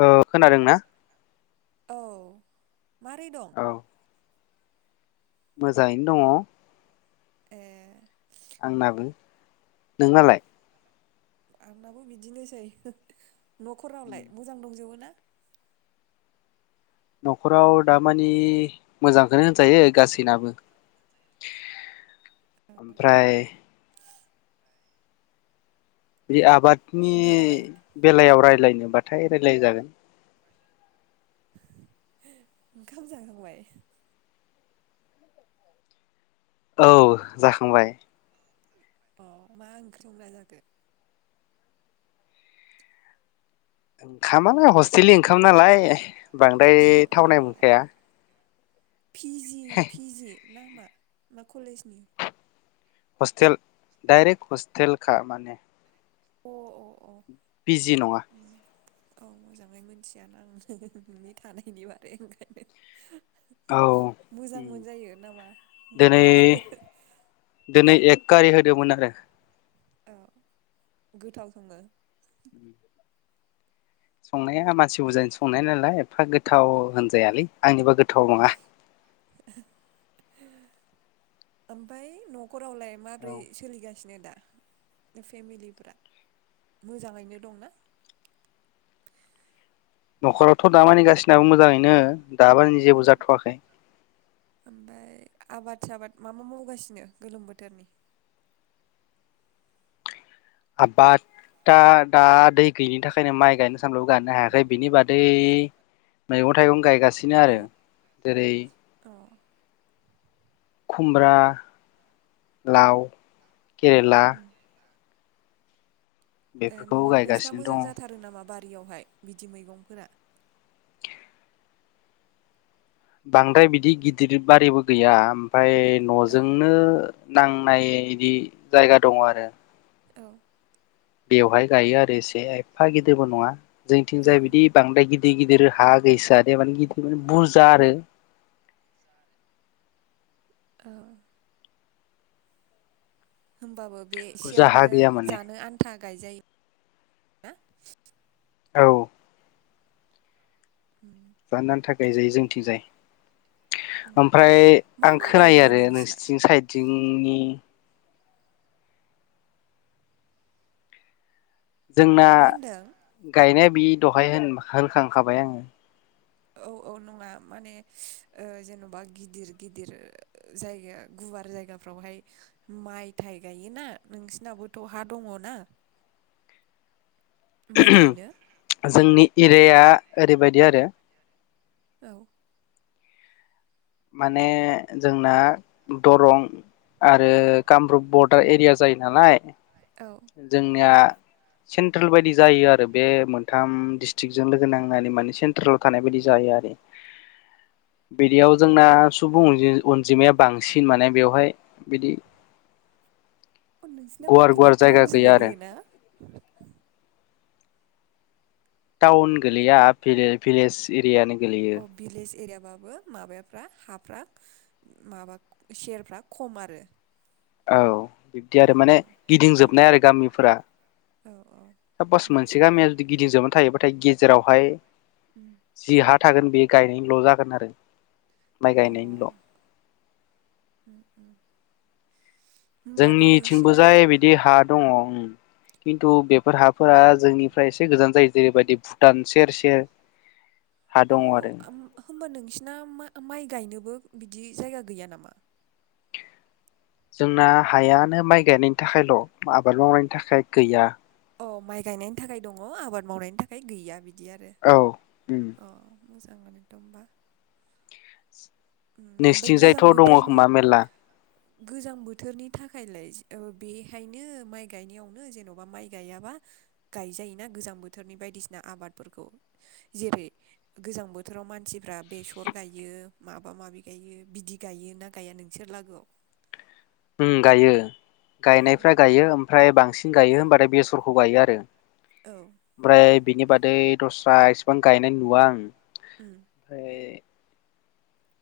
औ खोनादों ना? औ मारै दं? औ मोजाङैनो दङ। ए आंनाबो नोंहालाय? आंनाबो बिदिनोसै। न'खरावलाय मोजां दंजोबो ना? न'खराव दामानि मोजांखौनो होनजायो गासैनाबो। ओमफ्राय बे आबाद नि ओंखाम जाबाय बेलायाव राय रायज्लायनोबाथाय रायज्लाय जागोन। ओंखाम जाखांबाय? औ जाखांबाय। अ मा ओंख्रि संना जाखो ओंखामालाय हस्टेलनि ओंखाम नालाय बांद्राय थावनाय मोनखाया फिजि फिजि ना मा ना कलेजनि हस्टेल डाइरक्ट हस्टेलखा माने अ अ अ फिजि नंङा बेनो। औ मोजांङै मोनथिया ना आंनो नोंनि थानायनि बारै ओंखायनो औ मोजां मोनजायो नामा दिनै ना दिनै एक गारि होदोंमोन आरो औ गोथाव संङो उम संनाया मानसि बुरजानि संनाय नालाय एफा गोथ गोथाव औ होनजायालै आंनिबा गोथाव नंङा [inaudible] ओमफ्राय न नखरावलाय औ माब्रै सोलिगासिनो दा फेमिलिफ्रा मोजांङैनो दंना नखरा थ दामानिगासिनाबो मोजांङैनो दामानि जेबो जाथवाखै ओमफाय आबाद साबाद मा मा मावगासिनो गोलोम बोथोरनि आबादा दा दै गैयिनि थाखायनो माइ गायनो सानलबो गायनो हायाखै बिनि बादै मैगं थाइगं गायगा सिनो औ आरो जेरै अ खुमब्रा लाव केरेला उम ए बेफोरखौ नआव नोंसिना गायगासिनो मोजां जाथारो नामा बार यावहाय बिदि मैगंफोरा बांद्राय बिदि गिदिर बारिबो गैया ओमफ्राय औ नजोंनो नांनाय इदि जायगा दंङ आरो औ बेवहाय गायो आरो एसे एफा गिदिरबो नंङा औ जोंथिंजाय बिदि बांद्राय गिदिर गिदिर हा गैसो दे मान गिदिरे बुरजा आरो औ होमबाबो बे बुरजा हा एसेयावनो गैया माने जानो आन्था गायजायो ना औ [inaudible] बानानि थाखाय जायो जोंथिंजाय उम ओमफ्राय मा आं मा खोनायो गायो आरो नोंसिना? नोंसिथिं साइदथिं उम नि जोंना मा होनदों? गायनाय। बि दहाय होन होनखांखाबाय आङो औ औ नङा माने जेन'बा गिदिर गिदिर जायगा गुवार जायगाफ्रावहाय माइ थाइ गायोना नोंसिनाबोथ' हा दङ ना? माइ गायनो जोंनि। जेया ओरैबायदि आरो। औ। माने जोंना दरं आरो कामरुप बरदार एरिया जायो नालाय औ जोंनिया सेन्ट्रेल बायदि जायो आरो बे मोनथाम डिस्ट्रिक्जों लोगो नांनानै माने सेन्ट्रेल थानाय बायदि जायो आरो। बिदियाव अ जोंना सुबुं अनजिमाया बांसिन माने बेवहाय बिदि अ नोंसिना मा गुवार गुवार गोलैयो? जायगा टाउनसो गैया आरो गोलैयोना। टाउन गोलैया भिलेज एरियानि अ भिलेज एरिया। ओमबाबो माबाफ्रा हाफ्रा माबा सेरफ्रा खम आरो औ। बिब्दि आरो माने गिदिंजोबनाय आरो गामिफोरा आरो गामिफोरा सापास मोनसे गामिया जुदि गिदिंजोबनानै थायोबा। नाथाय गेजेरावहाय गेजेरावहाय जि हाद थागोन बेयो गायनायनिल जागोन आरो माइ उम अ गायनायनिल उम उम होमबाथ' नोंसिना जोंनिथिंबोजाय बिदि हा दङ खिथु बे हाफोरा जोंनिफ्राय एसे गोजान जायो जेरैबायदि भुटान सेर सेर हा अ दङ आरो। ओम होमबा नोंसिना माइ माइ गायनोबो बिदि जायगा गैया नामा? जोंना हायानो माइ गायनायनि थाखायल आबाद मावनायनि थाखाय गैया। औ माइ गायनायनि थाखाय दङ आबाद मावनायनि थाखाय गैया बिदि। बिदि आरो। औ उम अ। मोजां आनोथ होमबा। उम ओमफ्राय गोजां नोंसोनिथिंजायथ दङ बोथोरनि खोमा मेरला। गोजां बोथोरनि थाखायलाय ओ बेहायनो माइ गायनायावनो जेनबा माइ गायाबा गायजायोना गोजां बोथोरनि बायदिसिना आबादफोरखौ जेरै- गोजां बोथोराव मानसिफ्रा बेसर गायो। माबा माबि गायो बिदि गायो ना गाया नोंसोर लागोआव? उम गायो। अ गायनायफ्रा गायो ओमफ्राय बांसिन गायो होमबाथाय बेसरखौ गायो आरो अ ओमफ्राय बिनि बादै दस्रा इसिबां गायनाय नुवा आं। ओमफ्राय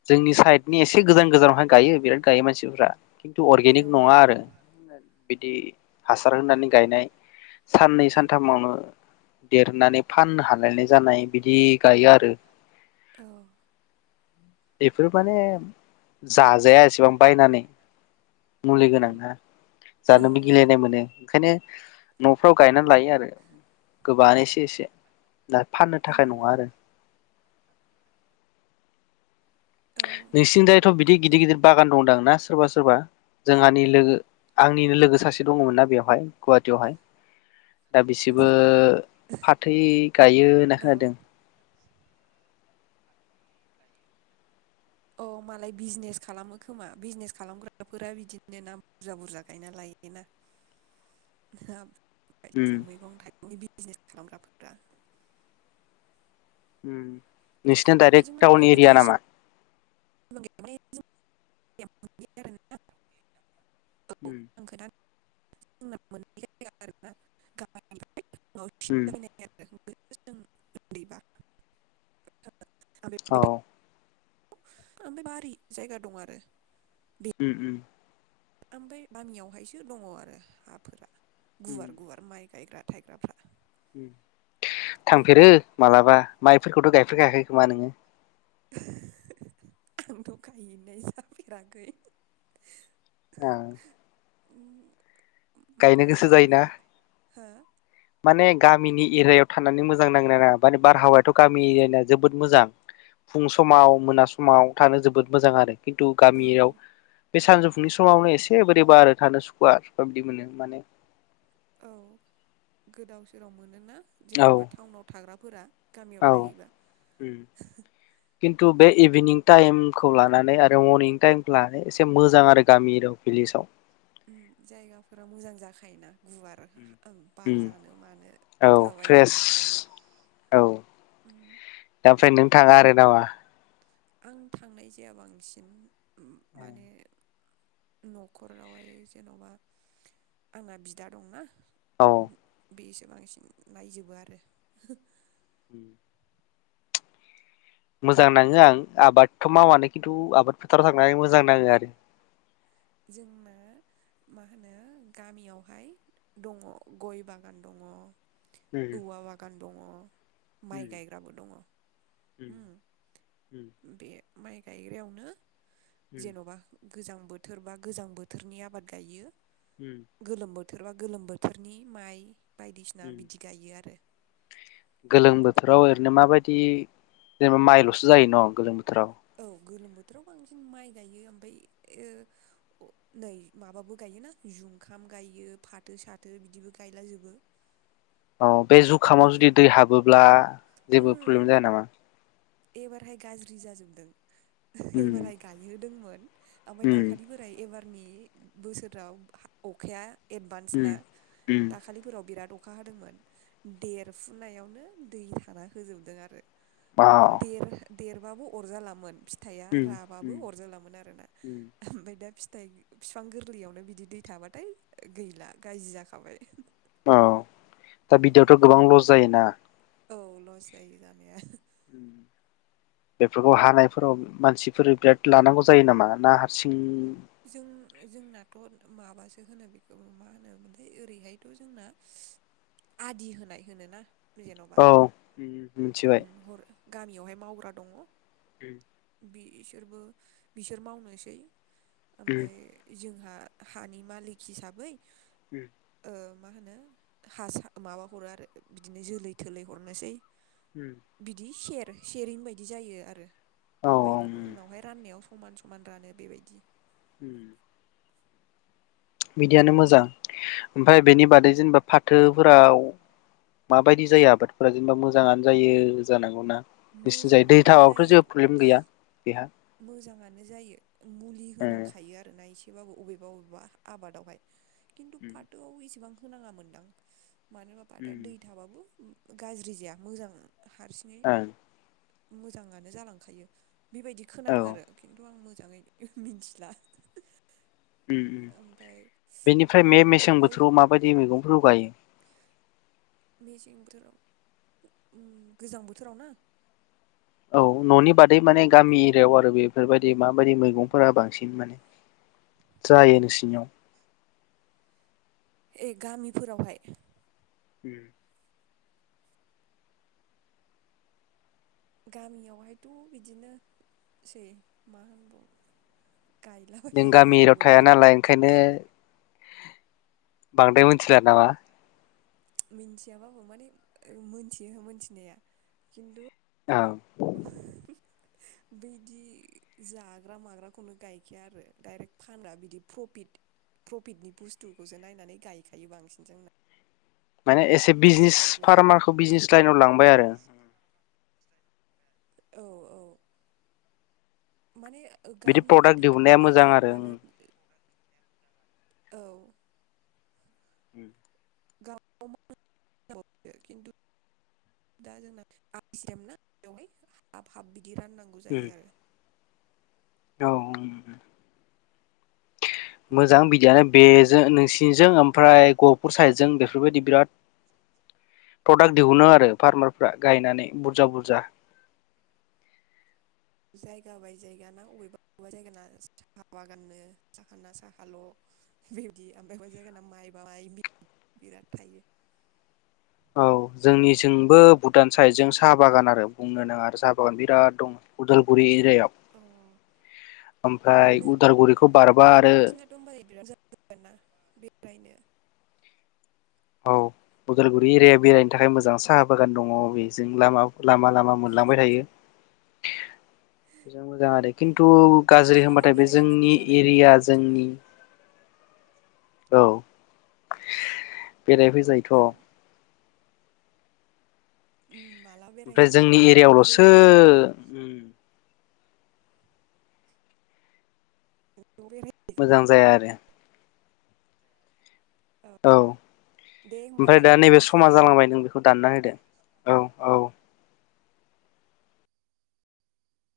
जोंनि साइडनि एसे गोजान गोजानावहाय गायो बिराद गायो मानसिफ्रा। खिन्थु अर्गेनिक औ नङा आरो। बिदि हासार होनानै गायनाय। साननै उम सानथामावनो देरनानै फाननो हालायनाय जानाय बिदि गायो आरो। औ बेफोर माने जाजाया एसेबां बायनानै उम औ मुलि उम गोनां उम ना जानोबो गिलायनाय मोनो। ओंखायनो नफ्राव गायनानै लायो आरो गोबांआनो एसे एसे दा फाननो औ थाखाय नङा आरो औ नोंसिनि दायथ बिदि गिदिर गिदिर बागान दंदां ना सोरबा सोरबा जोंहानि लोगो आंनिनो लोगो सासे दङमोनना बेवहाय गुवाहाटियावहाय। दा बिसोरबो फाथै गायो होनना औ खोनादों। अ मालाय बिजनेस खालामो खोमा बिजनेस खालामग्राफोरा बिदिनो ना बुरजा बुरजा गायना लायोना हा। उम दिना मैगं थाइगंनि बिजनेस खालामग्रा फोथा उम नोंसिना दडाइरेक्ट जोंना टाउन बिदि एरिया नामा? एसेबां [unintelligible] आं उम [unintelligible] [unintelligible] जों उम उन्दैबा औ [unintelligible] ओमफ्राय बारि जायगा दं आरो बे उम उम ओमफ्राय गामियाव हायसो दङ आरो हाफोरा उम गुवार गुवार माइ गायग्रा थायग्राफ्रा उम दा थांफेरो मालाबा माइ फोरखौथ' गायफेरखायाखै खोमा नोङो आंथ' गायनाय जाफेराखै ओ गायनो माने गोसो जायोना गामियाव हो माने गामिनि एरियायाव थानानै मोजां नाङो ना नाङा मे बारहावायाथ' गामि एरियाना जोबोद मोजां फुं समाव मोना समाव थानो जोबोद मोजां आरो खिन्थु औ गामियाव बे सानजौफुंनि समावनो एसे बोरैबा आरो थानो सुखुवा सुखवा बिदि मोनो माने औ गोदाव सोराव मोनो ना औ जेन'बा टाउनाव थाग्रा फोरा औ उम खिन्थु बे इभिनिं टाइमखौ लानानै आरो मरनिं टाइमखौ लानानै एसे मोजां आरो गामि एरियाआव भिलेजाव उम जायगाफोरा मोजां जाखायोना गुवार उम बार उम जानो मानो औ थाबायनो फ्रेस माबायनो औ उम दा ओमफ्राय नों थाङा आरो नामा आं थांनाय जाया बांसिन माने न'खरावहाय जेन'बा आंना बिदा दंना औ बेसो बांसिन नायजोबो आरो उम मोजां नाङो आं आबादथ' मावानो खिन्थु आबाद फोथाराव थांनानै मोजां नाङो आरो जोंना मा होनो गामियावहाय दङ गय बागान दङ उम औवा बागान दङ माइ उम गायग्राबो दङ होम उम बे माइ गायग्रायावनो उम जेन'बा गोजां बो बोथोरबा गोजां बोथोरनि आबाद गायो। उम गोलोम बो थोरबा गोलोम बोथोरनि माइ बायदिसिना उम बिदि गायो आरो गोलोम बोथोराव ओरैनो माबायदि जेनेबा माइल'सो जायो न' गोलोम बो थोराव औ गोलोम बोथोराव बांसिन माइ गायो ओमफाय ओ नै माबाबो गायोना जुंखाम गायो फाथो साथो बिदिबो गायला जोबो। औ बे जुखामाव जुदि दै हाबोब्ला जेबो प्रब्लेम उम जाया नामा? एबारहाय गाज्रि जाजोबदों। उम एबारहाय गायोहोदोंमोन। ओमफाय उम दाखालि फोराइ एबार बि बोसोराव अखाया एडभान्स उम ना उम दाखालिफोराव बिराद अ अखा हादोंमोन देरफुनायावनो दै थाना होजोबदों आरो। औ देर देरबाबो अरजालामोन फि थाइआ उम राबाबो उम अरजालोन आरो ना उम ओमफाय दा फि नाथाय फिफां गोरलैयावनो बिदि दै थाबाथाय गैला गाज्रि जाखाबाय अ दा बिदियावथ' जेबो गोबां लस जायोना औ लस जायो जानाया। बेफोरखौ हानायफोराव मानसिफोर बिराद लानांगौ जायो नामा ना हारसिं? जों जोंनाथ' माबासो होनो बेखौ मा होनो मोनथाय ओरैहायथ' जोंना आदि होनाय होनोना जेन'बा औ मिथिबाय उम गामियावहाय मावग्रा दङ। उम बिसोरबो बिसोर मावनोसै उम ओमफ्राय जोंहा हानि मालिक हिसाबै उम ओ मा होनो हासा माबा हरो आरो बिदिनो जोलै थोलै हरनोसै। बिदि से सेरिं बायदि जायो आरो। औ ओमफ्राय औ उनावहाय राननायाव। समान समान रानो बेबायदि। उम। बिदियानो मोजां। ओमफ्राय बेनि औ बादै जेनेबा फाथोफोराव। माबायदि जायो आबादफोरा जेनेबा मोजाङानो जायो जानांगौना। बिसिनिजाय दै मोजाङानो थाबाबोथ' जायो। जेबो प्रब्लेम गैया बेहा। मोजाङानो जायो मुलि ओं होनांखायो आरो बा एसेबाबो अबेबा अबेबा आबादावहाय। खिन्थु फाथोआव एसेबां होनाङा मोनदां। मानो होनबा फाथोआ दै थाबाबो। गाज्रि जाया मोजां हारसिङै ओं मोजाङानो जालांखायो बेबायद औ खोनादों आरो खिन्थु आं मो‌ मोजाङै मिनथिला। उम उम बेनिफ्राय उम मे-मेसें बोथोराव माबायदि मैगंफोरखौ गायो? मेसें बोथोराव गोजां बोथोराव ना? औ न'नि बादै माने गामि एरियायाव आरो बेफोरबायाददि माबायदि मैगंफोरा बांसिन माने जायो नोंसिनियाव। ए गामिफोरावहाय उम। गामियावहायथ' बिदिनोसै मा होनबावनो। नों गायलाबायो गोजां गामिरयाव थाया बोथोरनि नालाय ओंखायनो बांद्राय मिथिला नामा? मिथियाबाबो माने मोनथियो मोनथिनाया खिन्थु‌ औ [unintelligible] बैदि जाग्रा माग्राखौनो गायखाया आरो डाइरेक्ट फानग्रा बिदि प्रफिट-प्रफिटनि बुस्थुखौसो नायनानै गायखायो बांसिन जोंना। माने एसे बिजनेस बेबायदि आरो फार्मारखौ बिजनेस लाइनाव लांबाय आरो। औ औ। माने बिदि गामियावहाय प्रडाक्ट दिहुननाया थानानै मोजां आरो जोंहानो औ। उम। [unintelligible] खिन्थु [unintelligible] दि राननांगौ जायो आरो। औ मोजां आरो बिदियानो बेजो नै सिंजों आमफ्राय गफुरसायजों बेफोरबफयदि बिरादय प्रदाक दिहुनो आरो फारमायफोरा गयनानै बुरजा बुरजा [inaudible] जायगा बाय जायगाना अबेबा अबेबा जायगाना साहा बागाननो साखानना साखाल' बेबायदि ओमफाय अबा जायगाना माइ बाइ बि बिराद थायो। औ जोंनिसोंबो भुटान साइद जों साहा बागान आरो बुंनो नाङा आरो साहा बागान बिराद दं उदालगुरि अ [unintelligible] ओमफाय उदालगुरिखौ बारबा आरो ब्रायनो औ अदालगुरि एरिया बेरायनो थाखाय मोजां साहा बागान दङ' बेजों लामाब लामा लामा मोनलांबाय थायो। मोजां मोजां आरो खिन्थु गाज्रि मालाबा होनबाथाय बे बेरायहैनांगौ जोंनि जाबाय एरिया होमबालाय बिदिबा जोंनि औ [inaudible] बेराय औ फैजायोथ' उम माला ओमफ्राय बेरायहैबा जोंनि ज' एरियायावल'सो बेरायहै उम ज' बेराय औ मोजां जाया आरो औ दे ओमफाय होमबालाय दा नैबे दोनथ'नोसै समा दे जालांबाय नों बेखौ दानना होदो। औ औ